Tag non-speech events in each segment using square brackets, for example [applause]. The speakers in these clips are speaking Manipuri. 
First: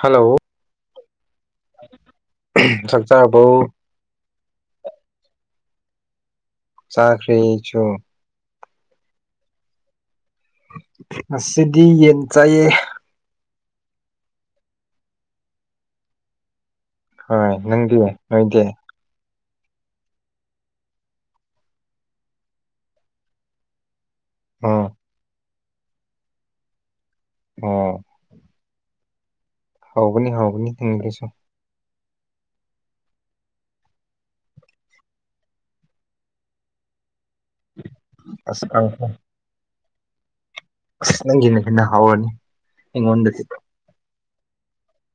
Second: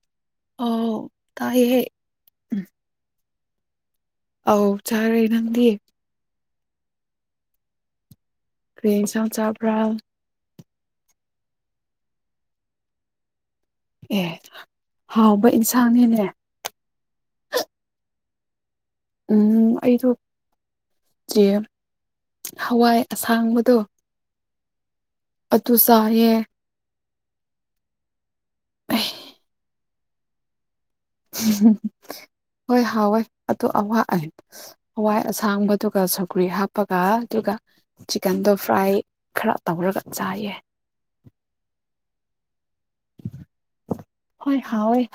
ꯍꯜꯂꯣ ꯑꯧ ꯇꯥꯏꯌꯦ ꯆꯥꯛꯆꯕꯣ ꯑꯧ ꯆꯥꯔꯦ ꯅꯪꯗꯤ ꯆꯥꯈ꯭ꯔꯦ ꯑꯩꯁꯨ ꯀ꯭ꯔꯤ ꯏꯟꯁꯥꯡ ꯆꯥꯕ꯭ꯔ ꯉꯁꯤꯗꯤ ꯌꯦꯟ ꯆꯥꯏꯌꯦ ꯑꯦ ꯍꯥꯎꯕ ꯏꯟꯁꯥꯡꯅꯤꯅꯦ ꯍꯣꯏ ꯅꯪꯗꯤ ꯅꯣꯏꯗꯤ ꯎꯝ ꯑꯩꯗꯣ ꯆꯦ ꯍꯋꯥꯏ ꯑꯁꯥꯡꯕꯗꯣ ꯑꯣ ꯑꯗꯨ ꯆꯥꯏꯌꯦ ꯑꯣ [inaudible] ꯍꯥꯎꯕꯅꯤ ꯍꯥꯎꯕꯅꯤ ꯑꯗꯨꯁꯨ ꯍꯣꯏ ꯍꯥꯎꯋꯦ ꯑꯣ ꯑꯋꯥ ꯑ ꯍꯋꯥꯏ ꯑꯁꯥꯡꯕꯗꯨꯒ ꯁꯧꯒ꯭ꯔꯤ ꯍꯥꯞꯄꯒ ꯑꯗꯨꯒ ꯆꯤꯛꯀꯟꯗꯣ ꯑꯁ ꯐ꯭ꯔꯥꯏ ꯀꯥꯡꯁꯣꯏ ꯈꯔ ꯇꯧꯔꯒ ꯆꯥꯏꯌꯦ ꯑꯁ ꯅꯪꯒꯤꯅ ꯍꯦꯟꯅ ꯍꯥꯎꯔꯅꯤ ꯑꯩꯉꯣꯟꯗꯒꯤ ꯍꯣꯏ ꯍꯥꯎꯋꯦ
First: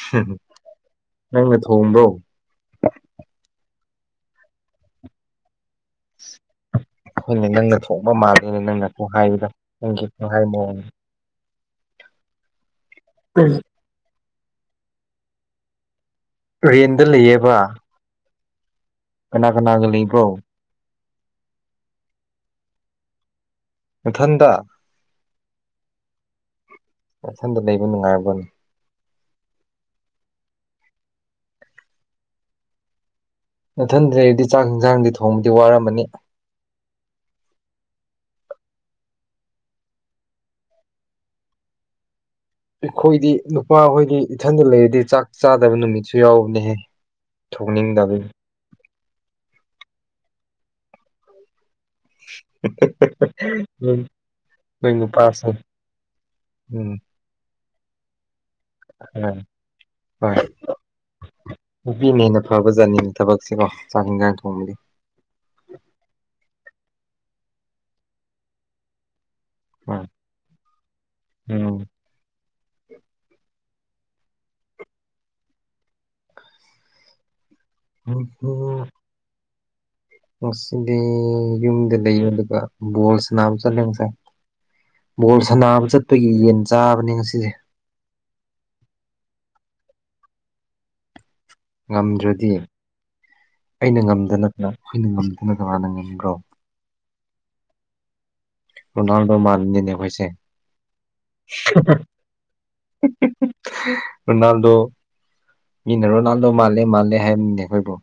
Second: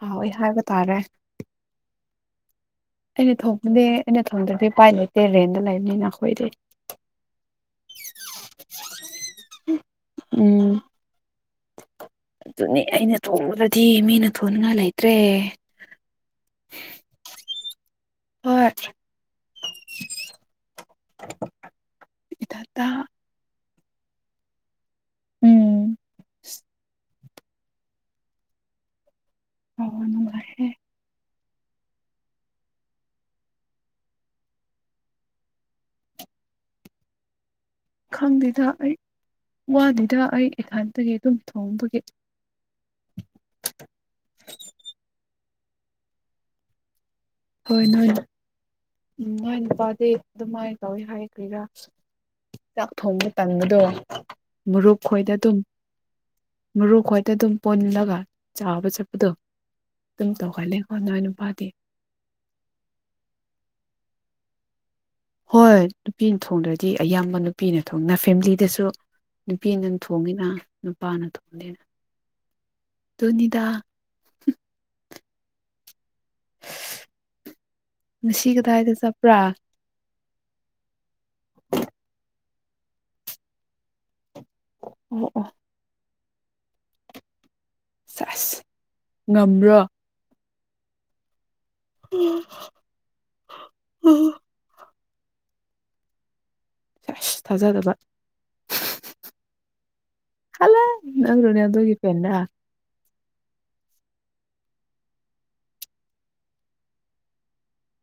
ꯍꯥꯎꯋꯦ ꯍꯥꯏꯕ ꯇꯥꯔꯦ ꯅꯪꯅ ꯊꯣꯡꯗ꯭ꯔꯣ ꯑꯩꯅ ꯊꯣꯡꯕꯗꯤ ꯑꯩꯅ ꯊꯣꯡꯗ꯭ꯔꯕꯗꯤ ꯏꯄꯥꯏ ꯂꯩꯇꯦ ꯔꯦꯟꯗ ꯂꯩꯕꯅꯤꯅ ꯑꯈꯣꯏꯗꯤ ꯍꯣꯏꯅꯦ ꯅꯪꯅ ꯊꯣꯡꯕ ꯃꯥꯜꯂꯦꯅꯦ ꯅꯪꯅ ꯈꯨꯍꯥꯏꯗꯣ ꯅꯪꯒꯤ ꯈꯨꯍꯥꯏ ꯎꯝ ꯃꯑꯣꯡꯗꯣ ꯑꯗꯨꯅꯤ ꯑꯩꯅ ꯊꯣꯡꯕꯗꯗꯤ ꯃꯤꯅ ꯊꯣꯡꯅꯤꯡꯉꯥꯏ ꯂꯩꯇ꯭ꯔꯦ ꯔꯦꯟꯗ ꯂꯩꯌꯦꯕ ꯍꯣꯏ ꯀꯅꯥ ꯀꯅꯥꯒ ꯂꯩꯕ꯭ꯔꯣ ꯏꯊꯟꯗ ꯅꯊꯟꯗ ꯎꯝ ꯅꯊꯟꯗ ꯂꯩꯕ ꯅꯨꯡꯉꯥꯏꯕ꯭ꯔꯣꯅꯦ ꯍꯣꯏ ꯅꯨꯡꯉꯥꯏ ꯍꯦ ꯅꯊꯟꯗꯩꯗꯤ ꯆꯥꯛ ꯏꯟꯁꯥꯡꯗꯤ ꯊꯣꯡꯕꯗꯤ ꯋꯥꯔꯝꯃꯅꯤ ꯈꯪꯗꯦꯗ ꯑꯩ ꯋꯥꯗꯦꯗ ꯑꯩ ꯏꯊꯟꯇꯒꯤ ꯑꯗꯨꯝ ꯊꯣꯡꯕꯒꯤ ꯑꯈꯣꯏꯗꯤ ꯅꯨꯄꯥꯍꯣꯏꯗꯤ ꯏꯊꯟꯗ ꯂꯩꯔꯗꯤ ꯆꯥꯛ ꯆꯥꯗꯕ ꯅꯨꯃꯤꯠꯁꯨ ꯌꯥꯎꯕꯅꯦꯍꯦ ꯍꯣꯏ ꯅꯣꯏ ꯊꯣꯡꯅꯤꯡꯗꯕꯒꯤ ꯎꯝ ꯅꯣꯏ ꯅꯨꯄꯥꯗꯤ ꯑꯗꯨꯃꯥꯏꯅ ꯇꯧꯏꯍꯥꯏ ꯀꯔꯤꯔ ꯆꯥꯛ ꯊꯣꯡꯕ ꯇꯟꯕꯗꯣ ꯎꯝ ꯅꯣꯏ ꯃꯨꯞ ꯈꯣꯏꯗ ꯅꯨꯄꯥꯁꯦ ꯑꯗꯨꯝ ꯎꯝ ꯃꯔꯨꯞ ꯈꯣꯏꯗ ꯑꯗꯨꯝ ꯄꯨꯜꯂꯒ ꯆꯥꯕ ꯆꯠꯄꯗꯣ ꯎꯝ ꯑꯗꯨꯝ ꯍꯣꯏ ꯇꯧꯒꯜꯂꯦꯀꯣ ꯅꯣꯏ ꯅꯨꯄꯥꯗꯤ ꯅꯨꯄꯤꯅ ꯍꯦꯟꯅ ꯐꯕ ꯖꯥꯠꯅꯤ ꯊꯕꯛꯁꯤꯀꯣ ꯆꯥꯛ ꯏꯟꯁꯥꯡ ꯊꯣꯡꯕꯗꯤ ꯍꯣꯏ ꯅꯨꯄꯤꯅ ꯊꯣꯡꯗ꯭ꯔꯗꯤ ꯑꯌꯥꯝꯕ ꯅꯨꯄꯤꯅ ꯊꯣꯡꯅ ꯐꯦꯃꯤꯂꯤꯗꯁꯨ ꯅꯨꯄꯤꯅ ꯊꯣꯡꯉꯤꯅ ꯅꯨꯄꯥꯅ ꯊꯣꯡꯗꯦꯅ ꯎꯝ ꯑꯗꯨꯅꯤꯗ [inaudible] ꯉꯁꯤ ꯎꯝ ꯀꯗꯥꯏꯗ ꯆꯠꯄ꯭ꯔꯥ ꯉꯁꯤꯗꯤ ꯌꯨꯝꯗ ꯂꯩꯌꯦ ꯑꯗꯨꯒ ꯕꯣꯜ ꯁꯅꯥꯕ ꯆꯠꯂꯦ ꯉꯁꯥꯏ ꯑꯣ ꯕꯣꯜ ꯑꯣ ꯁꯥꯟꯅꯕ ꯆꯠꯄꯒꯤ ꯌꯦꯟ ꯆꯥꯕꯅꯤ ꯉꯁꯤꯗꯤ ꯁꯦꯁ ꯉꯝꯕ꯭ꯔꯣ ꯉꯝꯗ꯭ꯔꯗꯤ ꯑꯩꯅ ꯉꯝꯗꯅ ꯀꯥꯅ ꯑꯈꯣꯏꯅ ꯉꯝꯗꯅ ꯀꯥꯅꯅ ꯉꯝꯕ꯭ꯔꯣ ꯑꯁ ꯊꯥꯖꯗꯕ [inaudible] ꯔꯣꯅꯥꯜꯗꯣ ꯃꯥꯟꯕꯅꯤꯅꯦ ꯑꯈꯣꯏꯁꯦ ꯍꯜꯂ ꯅꯪ ꯔꯣꯅꯥꯜꯗꯣꯒꯤ ꯐꯦꯟꯂ ꯔꯣꯅꯥꯜꯗꯣ ꯃꯤꯅ ꯔꯣꯅꯥꯜꯗꯣ ꯃꯥꯜꯂꯦ ꯃꯥꯜꯂꯦ ꯍꯥꯏꯕꯅꯦ ꯑꯈꯣꯏꯕꯨ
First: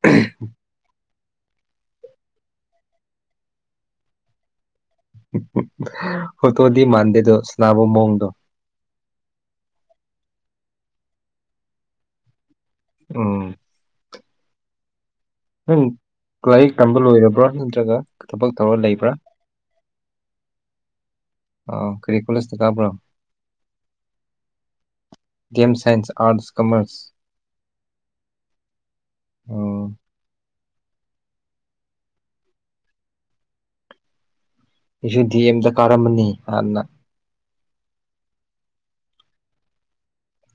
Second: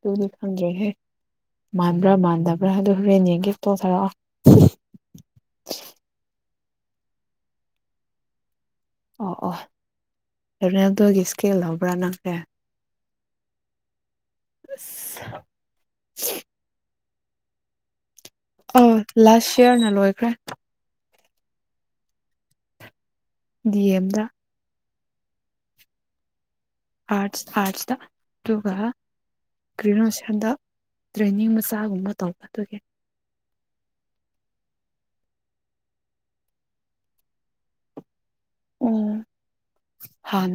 ꯇꯨꯔꯤ ꯈꯪꯗ꯭ꯔꯦꯍꯦ ꯃꯥꯟꯕ꯭ꯔꯥ ꯃꯥꯟꯗꯕ꯭ꯔꯥ ꯍꯥꯏꯕꯗꯨ ꯍꯣꯔꯦꯟ ꯌꯦꯡꯒꯦ ꯐꯣꯇꯣ ꯊꯥꯔꯛꯑꯣ ꯐꯣꯇꯣꯗꯤ ꯃꯥꯟꯗꯦꯗꯣ ꯁꯅꯥꯕꯣ ꯃꯑꯣꯡꯗꯣ ꯑꯣ ꯑꯣ ꯔꯣꯅꯥꯜꯗꯣꯒꯤ ꯏꯁꯀꯦꯜ ꯂꯧꯕ꯭ꯔꯥ ꯅꯪꯗꯤ ꯎꯝ ꯑꯁ ꯅꯪ ꯂꯥꯏꯔꯤꯛ ꯇꯝꯕ ꯂꯣꯏꯔꯕ꯭ꯔꯣ ꯅꯠꯇ꯭ꯔꯒ ꯊꯕꯛ ꯇꯧꯔ ꯑꯥ ꯂꯩꯕ꯭ꯔꯥ ꯂꯥꯁ ꯏꯌꯥꯔꯅ ꯂꯣꯏꯈ꯭ꯔꯦ ꯑꯣ ꯀꯔꯤ ꯀꯣꯜꯂꯦꯖꯇ ꯇꯝꯃꯛꯄ꯭ꯔꯣ ꯗꯤ ꯑꯦꯝꯗ D M science arts arts ꯑꯥꯔꯠꯁꯇ ꯑꯗꯨꯒ ꯎꯝ ꯒ꯭ꯔꯦꯖ꯭ꯋꯦꯁꯟꯗ ꯇ꯭ꯔꯦꯅꯤꯡ ꯃꯆꯥꯒꯨꯝꯕ ꯇꯧꯕ ꯑꯗꯨꯒꯤ ꯑꯩꯁꯨ ꯗꯤ ꯑꯦꯝꯗ ꯀꯥꯔꯝꯕꯅꯤ ꯍꯥꯟꯅ ꯑꯣ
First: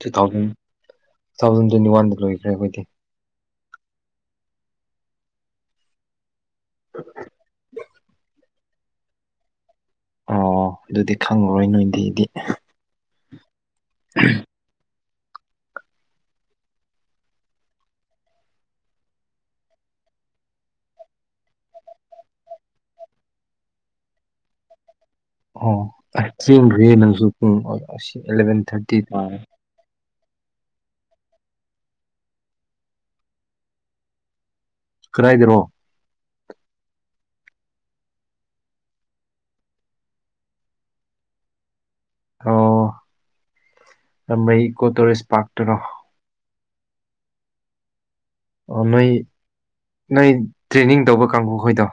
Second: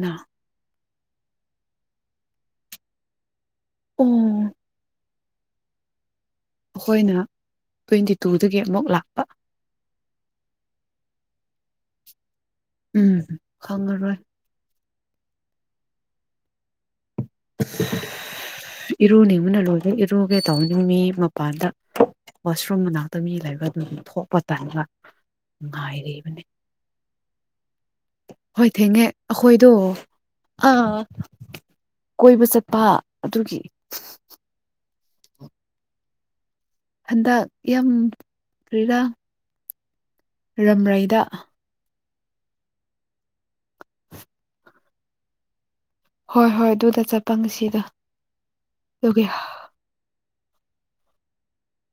two thousand two thousand twenty ꯋꯥꯟꯗ ꯂꯣꯏꯈ꯭ꯔꯦ ꯑꯈꯣꯏꯗꯤ ꯎꯝ ꯑꯈꯣꯏꯅ ꯇ꯭ꯋꯦꯟꯇꯤ ꯇꯨꯗꯒꯤ ꯑꯃꯨꯛ ꯂꯥꯛꯄ ꯑꯣ ꯑꯗꯨꯗꯤ ꯈꯪꯂꯉꯔꯣꯏ ꯅꯣꯏꯗꯨꯗꯤ ꯎꯝ ꯈꯪꯉꯔꯣꯏ [inaudible] ꯏꯔꯨꯅꯤꯡꯕꯅ ꯂꯣꯏꯔꯦ ꯏꯔꯨꯒꯦ ꯇꯧꯕꯅꯤ ꯃꯤ ꯃꯄꯥꯟꯗ ꯋꯥꯁꯔꯨꯝ ꯃꯅꯥꯛꯇ ꯃꯤ ꯂꯩꯕ ꯑꯗꯨꯝꯅꯤ ꯊꯣꯛꯄ ꯇꯥꯟꯕ ꯑꯣ [unintelligible] ꯍꯣꯏ ꯊꯥꯔꯇꯤ ꯊꯦꯡꯉꯦ ꯇꯥꯔꯦ ꯑꯈꯣꯏꯗꯣ ꯑꯥ ꯀꯣꯏꯕ ꯆꯠꯄ ꯑꯗꯨꯒꯤ ꯀꯔꯥꯏꯗꯔꯣ ꯍꯟꯗꯛ ꯌꯥꯝ ꯀꯔꯤꯔ ꯔꯝꯔꯩꯗ ꯑꯣ ꯔꯃꯩꯒꯤ ꯏꯀꯣ ꯇꯣꯔꯤꯁ ꯄꯥꯛꯇꯔꯣ ꯍꯣꯏ ꯍꯣꯏ ꯑꯗꯨꯗ ꯆꯠꯄ ꯉꯁꯤꯗ ꯑꯣ ꯅꯣꯏ ꯅꯣꯏ ꯇ꯭ꯔꯦꯅꯤꯡ ꯇꯧꯕ ꯀꯥꯡꯕꯨꯈꯣꯏꯗꯣ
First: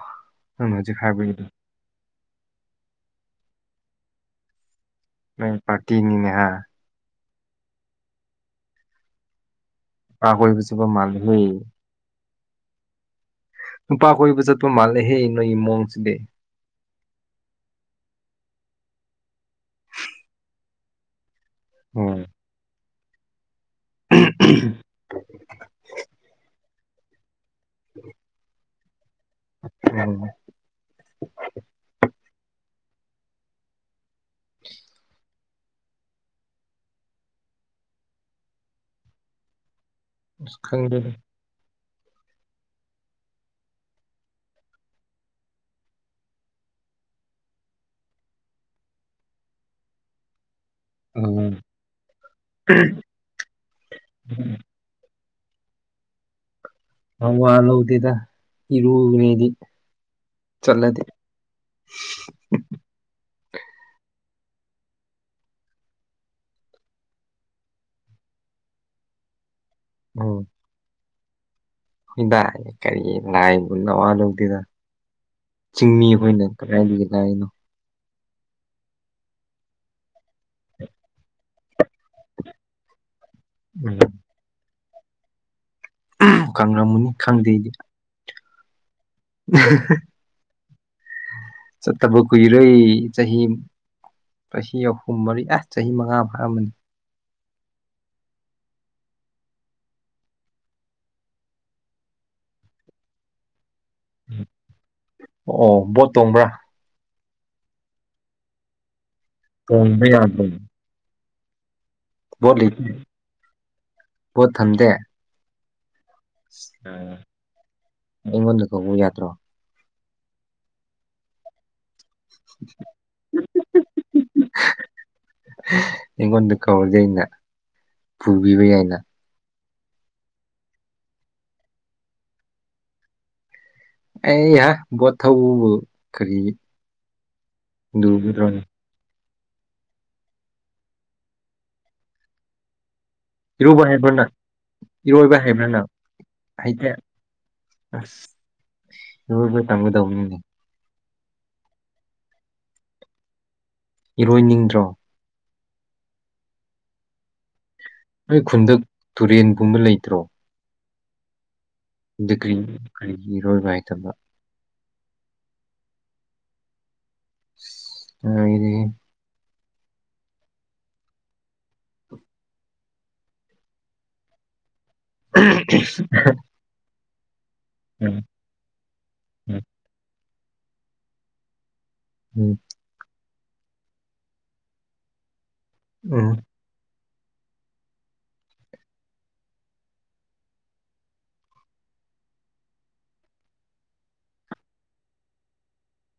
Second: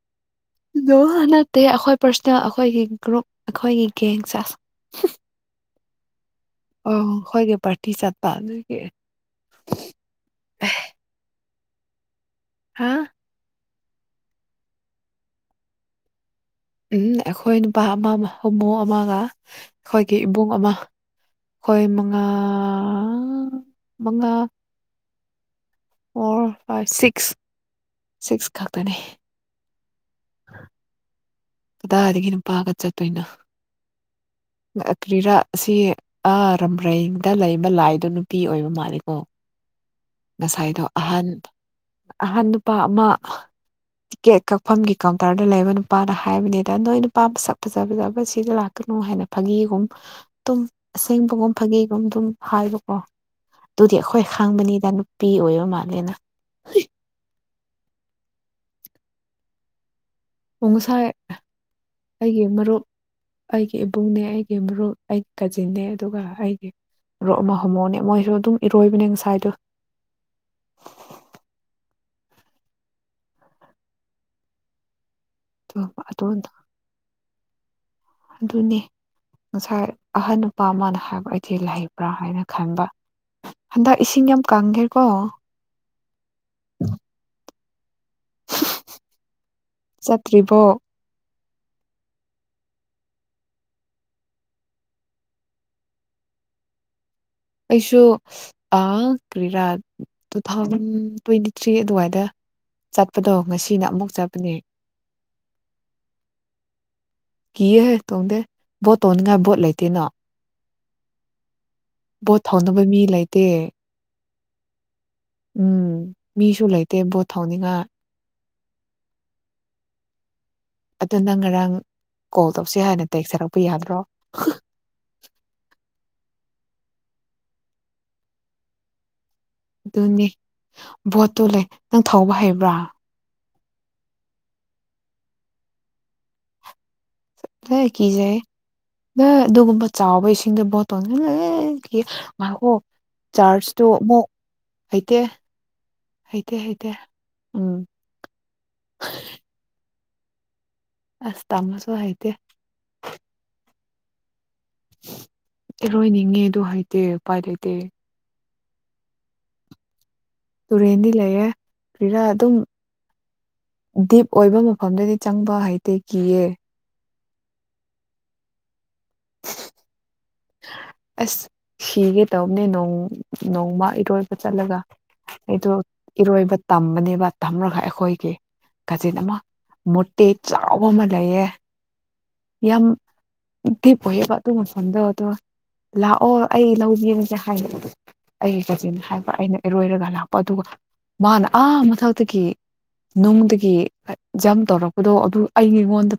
ꯅꯣ ꯅꯠꯇꯦ ꯑꯩꯈꯣꯏ ꯄꯔꯁꯣꯅꯦꯜ ꯑꯩꯈꯣꯏꯒꯤ ꯒ꯭ꯔꯨꯞ ꯑꯩꯈꯣꯏꯒꯤ ꯒꯦꯡꯁꯦ ꯅꯣꯏ ꯄꯔꯇꯤꯅꯤꯅꯦ ꯍꯥꯏ ꯑꯣ ꯈꯣꯏꯒꯤ ꯄꯥꯔꯇꯤ ꯆꯠꯄ ꯑꯗꯨꯒꯤ ꯅꯨꯄꯥ ꯀꯣꯏꯕ ꯆꯠꯄ ꯃꯥꯜꯂꯦ ꯅꯣꯏ ꯍꯥ ꯅꯨꯄꯥ ꯀꯣꯏꯕ ꯆꯠꯄ ꯃꯥꯜꯂꯦ ꯅꯣꯏ ꯃꯑꯣꯡꯁꯤꯗꯤ ꯎꯝ ꯑꯈꯣꯏ ꯅꯨꯄꯥ ꯑꯃ ꯍꯣꯃꯣ ꯑꯃꯒ ꯑꯈꯣꯏꯒꯤ ꯏꯕꯨꯡ ꯑꯃ ꯈꯣꯏ ꯃꯉꯥ ꯍꯣꯏ ꯃꯉꯥ [inaudible] ꯑꯣ ꯑꯥ ꯁꯤꯛꯁ ꯁꯤꯛꯁ ꯈꯛꯇꯅꯦ ꯎꯝ ꯀꯗꯥꯗꯒꯤ ꯅꯨꯄꯥꯒ ꯆꯠꯇꯣꯏꯅꯣ ꯑꯀ꯭ꯔꯤꯔꯥ ꯑꯁꯤ ꯑꯥ ꯔꯝꯕ꯭ꯔꯩꯗ ꯂꯩꯕ ꯂꯥꯏꯗꯣ ꯅꯨꯄꯤ ꯑꯣꯏꯕ ꯃꯥꯂꯀꯣ ꯑꯁ ꯉꯁꯥꯏꯗꯣ ꯈꯪꯗꯦꯗ ꯑꯍꯟ ꯑꯍꯟ ꯅꯨꯄꯥ ꯑꯃ ꯇꯤꯀꯦꯠ ꯀꯛꯐꯝꯒꯤ ꯀꯥꯎꯟꯇꯔꯗ ꯂꯩꯕ ꯅꯨꯄꯥꯅ ꯍꯥꯏꯕꯅꯦꯗ ꯅꯣꯏ ꯅꯨꯄꯥ ꯃꯁꯛ ꯐꯖ ꯐꯖꯕ ꯁꯤ ꯂꯥꯛꯀ ꯀꯩꯅꯣ ꯍꯥꯏꯅ ꯐꯥꯒꯤꯒꯨꯝ ꯇꯨꯝ ꯑꯁꯦꯡꯕꯒꯨꯝ ꯎꯝ ꯐꯥꯒꯤꯒꯨꯝ ꯑꯗꯨꯝ ꯍꯥꯏꯕꯀꯣ ꯑꯗꯨꯗꯤ ꯑꯈꯣꯏ ꯍꯪꯕꯅꯤꯗ ꯄꯤ ꯑꯣꯏꯕ ꯃꯥꯜꯂꯦ ꯅꯪ ꯋꯥ ꯂꯧꯗꯦꯗ ꯏꯔꯨꯈ꯭ꯔꯦꯗꯤ ꯑꯣ ꯄꯨꯡꯁꯥꯏ ꯑꯩꯒꯤ ꯃꯔꯨꯞ ꯑꯩꯒꯤ ꯏꯕꯨꯡꯅꯦ ꯑꯩꯒꯤ ꯃꯔꯨꯞ ꯑꯩꯒꯤ ꯀꯖꯤꯟꯅꯦ ꯑꯗꯨꯒ ꯑꯩꯒꯤ ꯔꯣꯛ ꯑꯃ ꯍꯣꯃꯣꯅꯦ ꯃꯣꯏꯁꯨ ꯑꯗꯨꯝ ꯏꯔꯣꯏꯕꯅꯦ ꯉꯁꯥꯏꯗꯣ ꯎꯝ [unintelligible] ꯅꯋꯥ ꯂꯧꯗꯦꯗ ꯆꯤꯡꯃꯤ ꯑꯗꯨ ꯑꯈꯣꯏꯅ ꯀꯗꯥꯏꯗꯒꯤ ꯂꯥꯛꯏꯅꯣ ꯑꯗꯨꯅꯦ ꯉꯁꯥꯏ ꯑꯍꯟ ꯅꯨꯄꯥ ꯑꯃꯅ ꯍꯥꯏꯕ ꯑꯩꯗꯤ ꯂ ꯍꯥꯏꯅ ꯈꯟꯕ ꯍꯟꯗꯛ ꯏꯁꯤꯡ ꯌꯥꯝ ꯀꯪꯒꯦꯀꯣ ꯀꯪꯔꯝꯃꯅꯤ ꯈꯪꯗꯦ ꯑꯩꯗꯤ ꯆꯠꯇ꯭ꯔꯤꯕꯣ ꯆꯠꯄ ꯀꯨꯏꯔꯦ ꯆꯍꯤ ꯆꯍꯤ ꯑꯍꯨꯝ ꯃꯔꯤ ꯑꯁ ꯆꯍꯤ ꯃꯉꯥ ꯐꯥꯔꯝꯃꯅꯤ ꯑꯩꯁꯨ ꯑꯪ ꯀ꯭ꯔꯤꯔꯥ ꯇꯨ ꯊꯥꯎꯖꯟ ꯇ꯭ꯋꯦꯟꯇꯤ ꯊ꯭ꯔꯤ ꯑꯗꯨꯋꯥꯏꯗ ꯆꯠꯄꯗꯣ ꯉꯁꯤꯅ ꯑꯃꯨꯛ ꯆꯠꯄꯅꯦ ꯑꯣ ꯕꯣꯠ ꯇꯣꯡꯕ꯭ꯔꯥ ꯀꯤꯌꯦꯍꯦ ꯇꯣꯡꯗꯦ ꯕꯣꯠ ꯇꯣꯡꯅꯤꯡꯉꯥꯏ ꯕꯣꯠ ꯂꯩꯇꯦꯅ ꯇꯣꯡꯕ ꯌꯥꯗ꯭ꯔꯣ ꯕꯣꯠ ꯊꯧꯅꯕ ꯃꯤ ꯂꯩꯇꯦ ꯄꯣꯠ ꯊꯝꯗꯦ ꯎꯝ ꯃꯤꯁꯨ ꯂꯩꯇꯦ ꯕꯣꯠ ꯊꯧꯅꯤꯡꯉꯥꯏ ꯀꯧꯎ ꯌꯥꯗ꯭ꯔꯣ ꯑꯗꯨ ꯅꯪ ꯉꯔꯥꯡ ꯀꯣꯜ ꯇꯧꯁꯤ ꯍꯥꯏꯅ ꯇꯦꯛꯁꯁꯤ ꯀꯛꯄ ꯌꯥꯗ꯭ꯔꯣ ꯑꯩꯉꯣꯟꯗ ꯀꯧꯔꯗꯤ ꯑꯩꯅ ꯄꯨꯕꯤꯕ ꯌꯥꯏꯅ ꯑꯗꯨꯅꯤ ꯚꯣꯠꯇꯨ ꯂꯩ ꯅꯪ ꯊꯧꯕ ꯍꯩꯕ꯭ꯔꯥ ꯑꯩꯍ ꯕꯣꯠ ꯊꯧꯕꯕꯨ ꯀꯔꯤ ꯂꯣꯏ ꯀꯤꯖꯩ ꯂꯨꯒꯗ꯭ꯔꯅꯦ ꯅ ꯑꯗꯨꯒꯨꯝꯕ ꯆꯥꯎꯕ ꯏꯁꯤꯡꯗ ꯕꯣꯠ ꯇꯣꯡ ꯑꯑ ꯀꯤꯌꯦ ꯉꯥꯏꯈꯣ ꯆꯥꯔꯖ ꯏꯔꯨꯕ ꯇꯣ ꯍꯩꯕ꯭ꯔ ꯑꯃꯨꯛ ꯅꯪ ꯍꯩꯇꯦ ꯏꯔꯣꯏꯕ ꯍꯥꯏꯕ꯭ꯔꯥ ꯅꯪ ꯍꯩꯇꯦ ꯎꯝ ꯑꯁ ꯏꯔꯣꯏꯕ ꯇꯝꯒꯗꯕꯅꯤ ꯑꯁ ꯇꯥꯝꯃꯁꯨ ꯍꯩꯇꯦ ꯏꯔꯣꯏꯅꯤꯡꯗ꯭ꯔꯣ ꯏꯔꯣꯏꯅꯤꯡꯉꯦ ꯑꯗꯨ ꯍꯩꯇꯦ ꯎꯄꯥꯏ ꯂꯩꯇꯦ ꯑꯣꯏ ꯈꯨꯟꯗ ꯇꯨꯔꯦꯟꯒꯨꯝꯕ ꯂꯩꯇ꯭ꯔꯣ ꯇꯨꯔꯦꯟꯗꯤ ꯂꯩꯌꯦ ꯀꯔꯤꯔ ꯑꯗꯨ ꯀꯔꯤ ꯑꯗꯨꯝ ꯀꯔꯤꯒꯤ ꯏꯔꯣꯏꯕ ꯍꯩꯇꯕ ꯗꯤꯞ ꯑꯣꯏꯕ ꯃꯐꯝꯗꯗꯤ ꯆꯪꯕ ꯍꯩꯇꯦ ꯀꯤꯌꯦ ꯑꯁ ꯂꯣꯏꯔꯦꯍꯦ ꯑꯁ ꯁꯤꯒꯦ ꯇꯧꯕꯅꯣꯡ ꯅꯣꯡꯃ ꯏꯔꯣꯏꯕ ꯆꯠꯂꯒ ꯑꯩꯗꯣ ꯏꯔꯣꯏꯕ ꯇꯝꯕꯅꯦꯕ ꯊꯝꯔꯒ ꯑꯈꯣꯏꯒꯤ ꯀꯥꯖꯤꯟ ꯑꯃ ꯎꯝ ꯃꯨꯔꯇꯦ ꯆꯥꯎꯕ ꯑꯃ ꯂꯩꯌꯦ ꯎꯝ ꯌꯥꯝ ꯗꯤꯞ ꯑꯣꯏꯑꯦꯕ ꯑꯗꯨ ꯃꯐꯝꯗ ꯑꯗꯣ ꯂꯥꯛꯑꯣ ꯑꯩ ꯂꯧꯒꯦ [unintelligible] ꯑꯩꯒꯤ ꯀꯖꯤꯟ ꯍꯥꯏꯕ ꯑꯩꯅ ꯏꯔꯣꯏꯔꯒ ꯂꯥꯛꯄ ꯑꯗꯨꯒ ꯃꯥꯅ ꯑꯥ ꯃꯊꯛꯇꯒꯤ ꯅꯨꯡꯗꯒꯤ ꯗꯝ ꯇꯧꯔꯛꯄꯗꯣ ꯑꯗꯨ ꯑꯩꯉꯣꯟꯗ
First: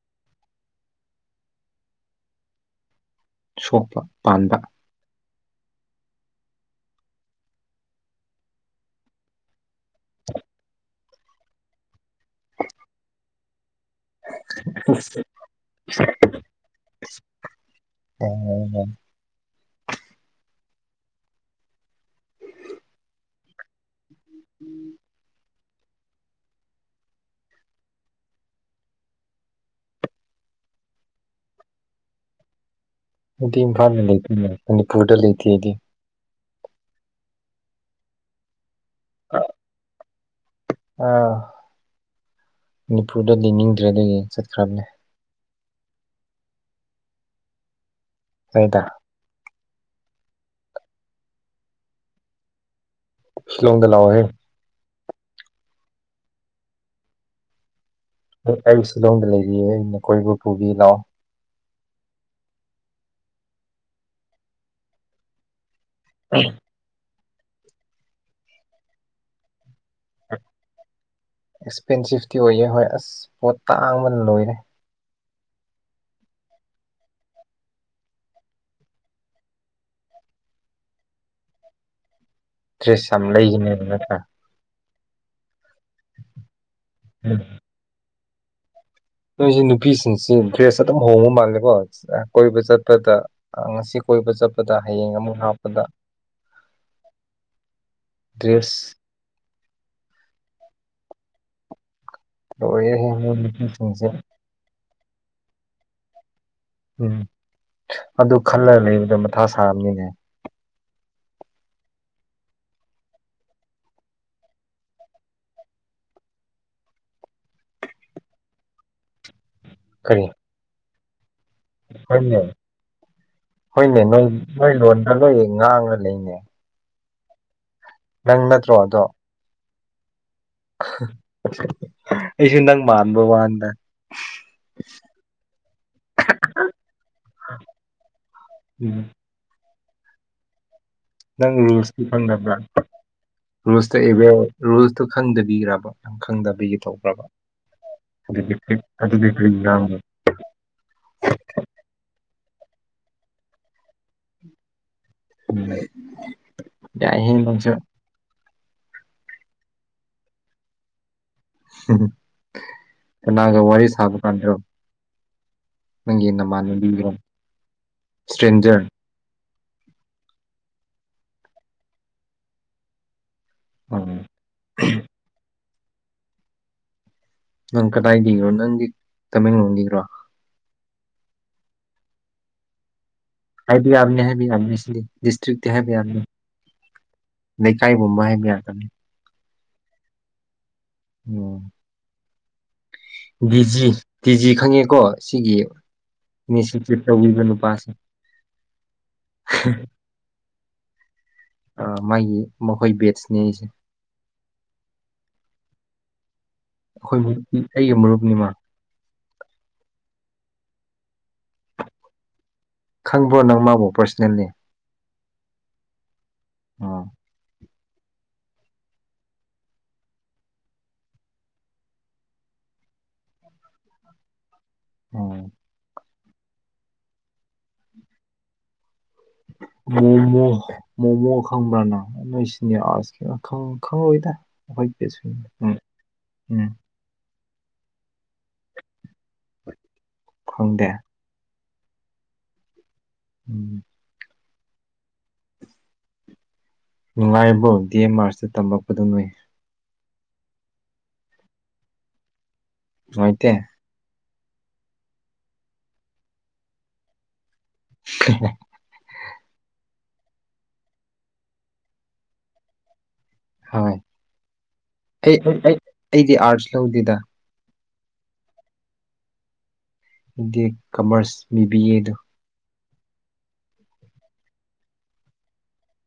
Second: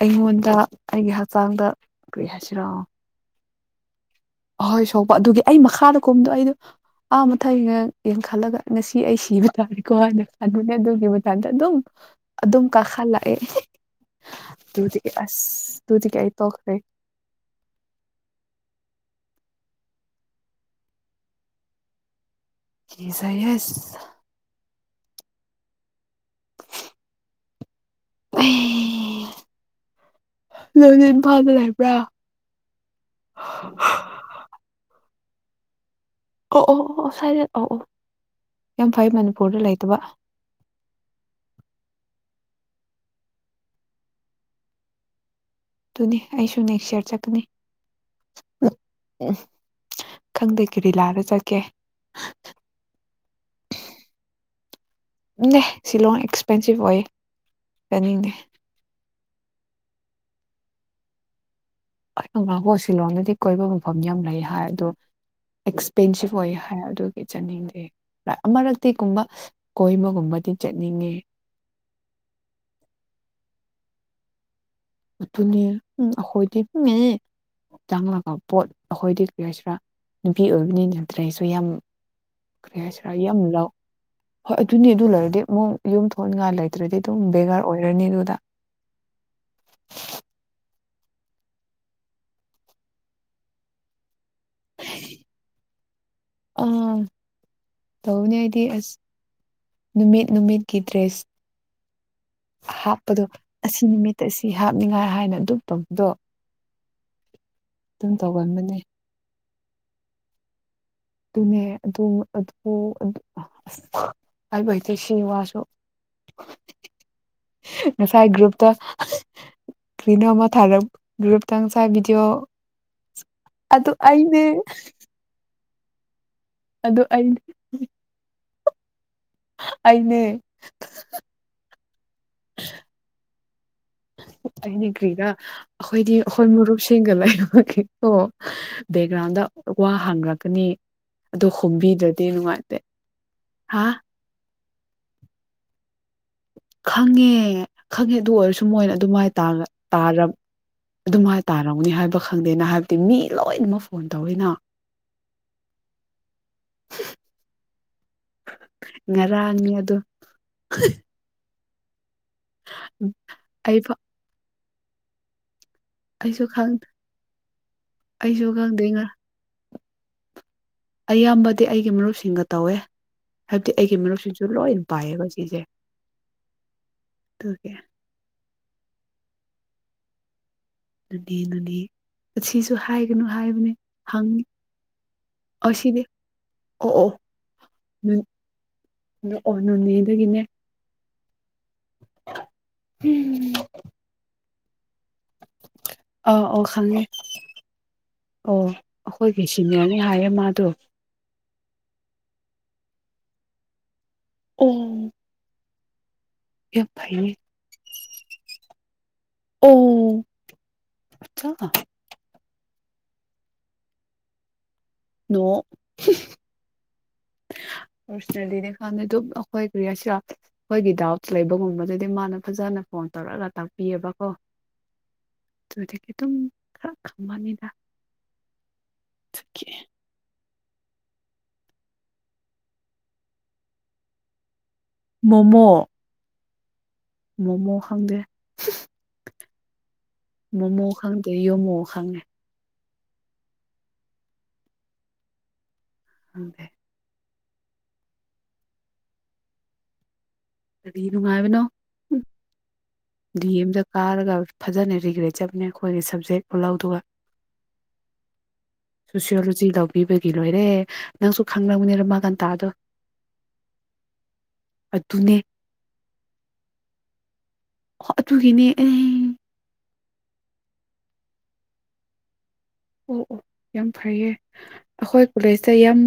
ꯑꯩꯉꯣꯟꯗ ꯗ ꯑꯩꯒꯤ ꯍꯛꯆꯥꯡꯗ ꯀꯔꯤ ꯍꯥꯏꯁꯤꯔꯣ ꯁꯣꯛꯄ ꯄꯥꯟꯕ ꯍꯣꯏ ꯁꯣꯛꯄ ꯑꯗꯨꯒꯤ ꯑꯩ ꯃꯈꯥꯗ ꯀꯨꯝꯕꯗꯣ ꯑꯩꯗꯣ ꯑꯥ ꯃꯊ ꯌꯦꯡꯈꯠꯂꯒ ꯉꯁꯤ ꯑꯩ ꯁꯤꯔ ꯇꯔꯦꯀꯣꯅ ꯈꯟꯕꯅꯦ ꯑꯗꯨꯒꯤ ꯃꯇꯟꯗ ꯑꯗꯨꯝ ꯑꯗꯨꯝ ꯀꯥꯈꯠꯂꯛꯑꯦ ꯇꯨꯗꯒꯤ ꯑꯁ ꯇꯨꯗꯒꯤꯗꯒꯤ ꯑꯩ ꯇꯣꯛꯈ꯭ꯔꯦ [unintelligible] ꯁꯤꯗꯤ ꯁꯥꯏꯌꯦ ꯑꯁ ꯅꯪꯗꯤ ꯏꯝꯐꯥꯜꯗ ꯂꯩꯕ꯭ꯔꯥ ꯑꯩꯗꯤ ꯏꯝꯐꯥꯜꯅ ꯂꯩꯇꯦꯅ ꯃꯅꯤꯄꯨꯔꯗ ꯂꯩꯇꯦ ꯑꯩꯗꯤ ꯑꯣ ꯑꯣ ꯑꯣ ꯑꯁꯥꯏꯗ ꯑꯣ ꯑꯣ ꯌꯥꯝ ꯐꯩ ꯃꯅꯤꯄꯨꯔꯗ ꯂꯩꯇꯕ ꯑꯥ ꯃꯅꯤꯄꯨꯔꯗ ꯂꯩꯅꯤꯡꯗ꯭ꯔꯦ ꯑꯗꯨꯒꯤ ꯆꯠꯈ꯭ꯔꯕꯅꯦ ꯇꯨꯅꯤ ꯑꯩꯁꯨ ꯅꯦꯁ ꯌꯔ ꯆꯠꯀꯅꯤ ꯀꯥꯏꯗ ꯈꯪꯗꯦ ꯀꯔꯤ ꯂꯥꯏꯔ ꯆꯠꯀꯦ ꯁꯤꯂꯣꯡꯗ ꯂꯥꯛꯑꯣ ꯍꯦ ꯅꯦ ꯁꯤꯂꯣꯡ ꯑꯦꯛꯁꯄꯦꯟꯁꯤꯚ ꯑꯣꯏꯌꯦ ꯆꯠꯅꯤꯡꯗꯦ ꯑꯩ ꯁꯤꯂꯣꯡꯗ ꯂꯩꯔꯤꯌꯦ ꯑꯩꯅ ꯀꯣꯏꯕ ꯄꯨꯕꯤ ꯂꯑꯣ ꯑꯁ ꯉꯀꯣ ꯁꯤꯂꯣꯡꯗꯗꯤ ꯀꯣꯏꯕ ꯃꯐꯝ ꯌꯥꯝ ꯂꯩ ꯍꯥꯏ ꯑꯗꯣ ꯑꯦꯛꯁꯄꯦꯟꯁꯤꯞ ꯑꯣꯏ ꯍꯥꯏ ꯑꯗꯨꯒꯤ ꯆꯠꯅꯤꯡꯗꯦ ꯑꯃꯔꯛꯇꯤꯀꯨꯝꯕ ꯑꯦꯛꯁꯄꯦꯟꯁꯤꯐꯇꯤ ꯑꯣꯏꯌꯦ ꯍꯣꯏ ꯑꯁ ꯄꯣꯠ ꯇꯥꯡꯕꯅ ꯂꯣꯏꯔꯦ ꯑꯗꯨꯅꯦ ꯎꯝ ꯑꯈꯣꯏꯗꯤ ꯎꯝ ꯆꯥꯡꯉꯒ ꯄꯣꯠ ꯑꯈꯣꯏꯗꯤ ꯀꯔꯁꯤꯔ ꯅꯨꯄꯤ ꯑꯣꯏꯕꯅꯤ ꯗ꯭ꯔꯦꯁꯨ ꯌꯥꯝ ꯀꯩ ꯗ꯭ꯔꯦꯁ ꯍꯥꯏꯁꯤꯔ ꯌꯥꯝ ꯂꯥꯎ ꯂꯩꯒꯅꯦꯕ ꯅꯠꯇ꯭ꯔꯥ ꯍꯣꯏ ꯑꯗꯨꯅꯤ ꯑꯗꯨ ꯂꯩꯔꯗꯤ ꯑꯃꯨꯛ ꯌꯨꯝ ꯊꯣꯛꯅꯤꯉꯥꯏ ꯂꯩꯇ꯭ꯔꯗꯤ ꯑꯗꯨꯝ ꯕꯦꯔ ꯑꯣꯏꯔꯅꯤ ꯑꯗꯨꯗ ꯅꯣꯏꯁꯤ ꯅꯨꯄꯤꯁꯤꯡꯁꯤ ꯗ꯭ꯔꯦꯁ ꯑꯗꯨꯝ ꯍꯣꯡꯕ ꯃꯥꯜꯂꯦꯀꯣ ꯀꯣꯏꯕ ꯆꯠꯄꯗ ꯉꯁꯤ ꯀꯣꯏꯕ ꯆꯠꯄꯗ ꯍꯌꯦꯡ ꯑꯃꯨꯛ ꯍꯥꯞꯄꯗ ꯑꯥ ꯇꯧꯕꯅꯦ ꯑꯩꯗꯤ ꯗ꯭ꯔꯦꯁ ꯑꯁ ꯅꯨꯃꯤꯠ ꯅꯨꯃꯤꯠꯀꯤ ꯗ꯭ꯔꯦꯁ ꯂꯣꯏꯔꯦꯍꯦ ꯍꯥꯞꯄꯗꯣ ꯃꯣꯏ ꯑꯁꯤ ꯅꯨꯄꯤꯁꯤꯡꯁꯦ ꯅꯨꯃꯤꯠ ꯑꯁꯤ ꯍꯥꯞ ꯍꯥꯞꯅꯤꯡꯉꯥꯏ ꯍꯥꯏꯅ ꯑꯗꯨ ꯇꯧꯕꯧꯕꯗꯣ ꯎꯝ ꯑꯗꯨ ꯇꯧꯒꯟꯕꯅꯦ ꯈꯜꯂꯒ ꯂꯩꯕꯗ ꯃꯊꯥ ꯁꯥꯕꯅꯤꯅꯦ ꯑꯗꯨꯅꯦ ꯑꯗꯨ ꯑꯗꯨꯕꯨ ꯑꯁ ꯍꯥꯏꯕ ꯍꯩꯇꯦꯁꯤ ꯋꯥꯁꯨ [inaudible] ꯉꯁꯥꯏ ꯒ꯭ꯔꯨꯞꯇ ꯀꯔꯤꯅꯣ ꯀꯔꯤ ꯑꯃ ꯊꯥꯔꯛ ꯒ꯭ꯔꯨꯞꯇ ꯉꯁꯥꯏ ꯚꯤꯗꯤꯑꯣ ꯍꯣꯏꯅꯦ ꯑꯗꯨ ꯍꯣꯏꯅꯦ ꯅꯣꯏ ꯑꯩꯅꯦ ꯅꯣꯏ ꯂꯣꯟꯗ ꯅꯣꯏ ꯉꯥꯡꯔ ꯂꯩꯅꯦ ꯑꯗꯨ ꯑꯩꯅꯦ ꯅꯪ ꯅꯠꯇ꯭ꯔꯣ ꯑꯗꯣ ꯑꯩꯅꯦ ꯑꯩꯁꯨ ꯅꯪ ꯃꯥꯟꯕꯥꯟꯕ ꯋꯅꯦꯗ ꯑꯩꯅꯦ ꯀꯔꯤꯔ ꯑꯩꯈꯣꯏꯗꯤ ꯑꯩꯈꯣꯏ ꯃꯔꯨꯞꯁꯤꯡꯒ ꯂꯩꯕꯒꯤꯀꯣ ꯎꯝ ꯕꯦꯛꯒ꯭ꯔꯥꯎꯟꯗ ꯋꯥ ꯍꯥꯡꯔꯛꯀꯅꯤ ꯑꯗꯣ ꯅꯪ ꯔꯨꯜꯁꯇꯤ ꯈꯨꯝꯕꯤꯗ꯭ꯔꯗꯤ ꯈꯪꯗꯕꯔ ꯅꯨꯡꯉꯥꯏꯇꯦ ꯍꯥ ꯔꯨꯜꯁꯇ ꯑꯦ [unintelligible] ꯔꯨꯜꯁꯇꯣ ꯈꯪꯗꯕꯤꯔꯕ ꯈꯪꯗꯕꯤꯒꯤ ꯇꯧꯕ꯭ꯔꯕ ꯈꯪꯉꯦ ꯈꯪꯉꯦ ꯑꯗꯨ ꯑꯗꯨꯗꯤ ꯑꯣꯏꯔꯁꯨ ꯀꯔꯤ ꯃꯣꯏꯅ ꯑꯗꯨꯗꯤ ꯑꯗꯨꯃꯥꯏꯅ ꯀꯔꯤ ꯉꯥꯡꯕ ꯇꯥꯔꯕ ꯑꯗꯨꯃꯥꯏꯅ ꯇꯥꯔꯝꯅꯤ ꯍꯥꯏꯕ ꯈꯪꯗꯦꯅ ꯍꯥꯏꯕꯗꯤ ꯃꯤ ꯂꯣꯏꯅꯃꯛ ꯐꯣꯟ ꯇꯧꯋꯤꯅ ꯎꯝ ꯌꯥꯏ ꯍꯦ ꯅꯪꯁꯨ ꯉꯔꯥꯡꯅꯤ ꯑꯗꯣ ꯀꯅꯥꯒ ꯑꯩ ꯋꯥꯔꯤ ꯁꯥꯕ ꯀꯥꯟꯗꯔꯣ ꯅꯪꯒꯤ ꯑꯩꯁꯨ ꯅꯃꯥꯟ ꯅꯕꯤꯒꯔꯣ ꯑꯩꯁꯨ ꯏꯁꯇ꯭ꯔꯦꯟꯖꯔ ꯈꯪꯗꯦ ꯑꯌꯥꯝꯕꯗꯤ ꯑꯩꯒꯤ ꯃꯔꯨꯞꯁꯤꯡꯒ ꯇꯧꯋꯦ ꯍꯥꯏꯕꯗꯤ ꯑꯩꯒꯤ ꯎꯝ ꯃꯤꯨꯞꯁꯤꯁꯨ ꯂꯣꯏ ꯄꯥꯏꯌꯦꯕ ꯁꯤꯁꯦ ꯑꯗꯨꯒꯤ ꯅꯪ ꯀꯗꯥꯏꯗꯒꯤꯒ꯭ꯔꯣ ꯅꯪꯒꯤ ꯇꯃꯦꯡꯂꯣꯡꯗꯒꯤꯔꯣ ꯅꯣꯅꯦ ꯅꯣꯅꯦ ꯑꯁꯤꯁꯨ ꯍꯥꯏ ꯍꯥꯏꯕ ꯌꯥꯕꯅꯦ ꯍꯥꯏꯕ ꯌꯥꯕꯅꯦ ꯑꯁꯤꯗꯤ ꯗꯤꯁꯇ꯭ꯔꯤꯛꯇꯤ ꯍꯥꯏꯕ ꯑꯁꯤꯗꯤ ꯌꯥꯕꯅꯦ ꯑꯣ ꯑꯣ ꯂꯩꯀꯥꯏ ꯀꯨꯝꯕ ꯍꯥꯏꯕ ꯌꯥꯗꯕꯅꯦ ꯅꯣꯅꯦ ꯗꯒꯤꯅꯦ ꯑꯝ ꯗꯤꯖꯤ ꯇꯤꯖꯤ ꯈꯪꯉꯦ ꯀꯣ ꯁꯤꯒꯤ ꯑꯥ ꯑꯣ ꯅꯤꯁꯤꯄꯔꯤꯠ ꯈꯪꯉꯦ ꯇꯧꯕꯤꯕ ꯅꯨꯄꯥꯁꯤ ꯑꯣ ꯑꯈꯣꯏꯒꯤ ꯁꯤꯅꯤꯌꯔꯅꯤ ꯍꯥꯏꯌꯦ ꯃꯥꯗꯣ ꯑꯥ ꯃꯥꯒꯤ ꯃꯈꯣꯏ ꯕꯦꯠꯁꯅꯦ ꯑꯩꯁꯦ ꯑꯝ ꯌꯝ ꯑꯩꯈꯣꯏ ꯐꯩꯌꯦ ꯑꯩꯒꯤ ꯃꯔꯨꯞꯅꯤ ꯃꯥ ꯑꯝ [unintelligible] ꯈꯪꯕ꯭ꯔꯣ ꯅꯪ ꯃꯥꯕꯣ ꯄꯥ꯭ꯔꯁꯅꯦꯜꯂꯤ ꯅꯣ ꯑꯥ ꯄꯔꯁꯅꯦꯜꯂꯤ ꯈꯥꯟꯗ ꯑꯗꯨꯝ ꯑꯈꯣꯏ ꯀꯁꯤ ꯑꯈꯣꯏꯒꯤ ꯗꯥꯎꯠ ꯂꯩꯕꯒꯨꯝꯕꯗꯗꯤ ꯃꯥꯅ ꯐꯖꯅ ꯐꯖꯅ ꯐꯣꯟ ꯇꯧꯔꯛꯒ ꯇꯥꯛꯄꯤꯑꯕꯀꯣ ꯎꯝ ꯑꯗꯨꯗꯒꯤꯗꯒꯤꯇꯨꯝ ꯈꯔ ꯈꯪꯕꯅꯤꯗ ꯑꯗꯨꯒꯤ ꯑꯣ ꯃꯣꯃꯣ ꯈꯪꯕ꯭ꯔꯥꯅ ꯅꯣꯏꯁꯤꯅꯦ ꯑꯁ ꯈꯪ ꯈꯪꯔꯏꯗ ꯑꯈꯣꯏ ꯕꯦꯁ ꯃꯣꯃꯣ ꯎꯝ ꯎꯝ ꯃꯣꯃꯣ ꯈꯪꯗꯦ ꯃꯣꯃꯣ ꯈꯪꯗꯦ ꯌꯣꯃꯣ ꯈꯪꯉꯦ ꯎꯝ ꯈꯪꯗꯦ ꯅꯨꯡꯉꯥꯏꯔꯤꯕ ꯗꯤ ꯑꯦꯝ ꯑꯥꯔꯁꯇ ꯇꯝꯂꯛꯄꯗꯨ ꯅꯣꯏ ꯀꯔꯤ ꯅꯨꯡꯉꯥꯏꯕꯅꯣ ꯗꯤ ꯅꯨꯡꯉꯥꯏꯇꯦ ꯑꯦꯝꯗ ꯀꯥꯔꯒ ꯐꯖꯅ ꯔꯤꯒ꯭ꯔꯦꯆꯞꯅꯦ ꯑꯈꯣꯏꯒꯤ ꯁꯕꯖꯦꯛ ꯈꯨꯂꯧꯗꯨꯒ ꯍꯦꯍꯦ ꯁꯣꯁꯤꯌꯣꯂꯣꯖꯤ ꯂꯧꯕꯤꯕꯒꯤ ꯂꯣꯏꯔꯦ ꯅꯪꯁꯨ ꯈꯪꯕꯅꯤꯗ ꯎꯃꯥꯀꯥꯟꯇꯥꯥꯗꯣ ꯍꯣꯏ ꯑꯩ ꯑꯗꯨꯅꯦ ꯑꯩꯗꯤ ꯑꯥꯔꯠꯁ ꯂꯧꯗꯦꯗ ꯑꯗꯨꯒꯤꯅꯦ ꯑꯩ ꯏꯟꯗꯤ ꯀꯃꯔꯁ ꯕꯤ ꯕꯤ ꯑꯦꯗ ꯑꯣ ꯑꯣ ꯌꯥꯝ ꯐꯩꯌꯦ ꯑꯈꯣꯏ ꯀꯣꯜꯂꯦꯖꯇ ꯌꯥꯝ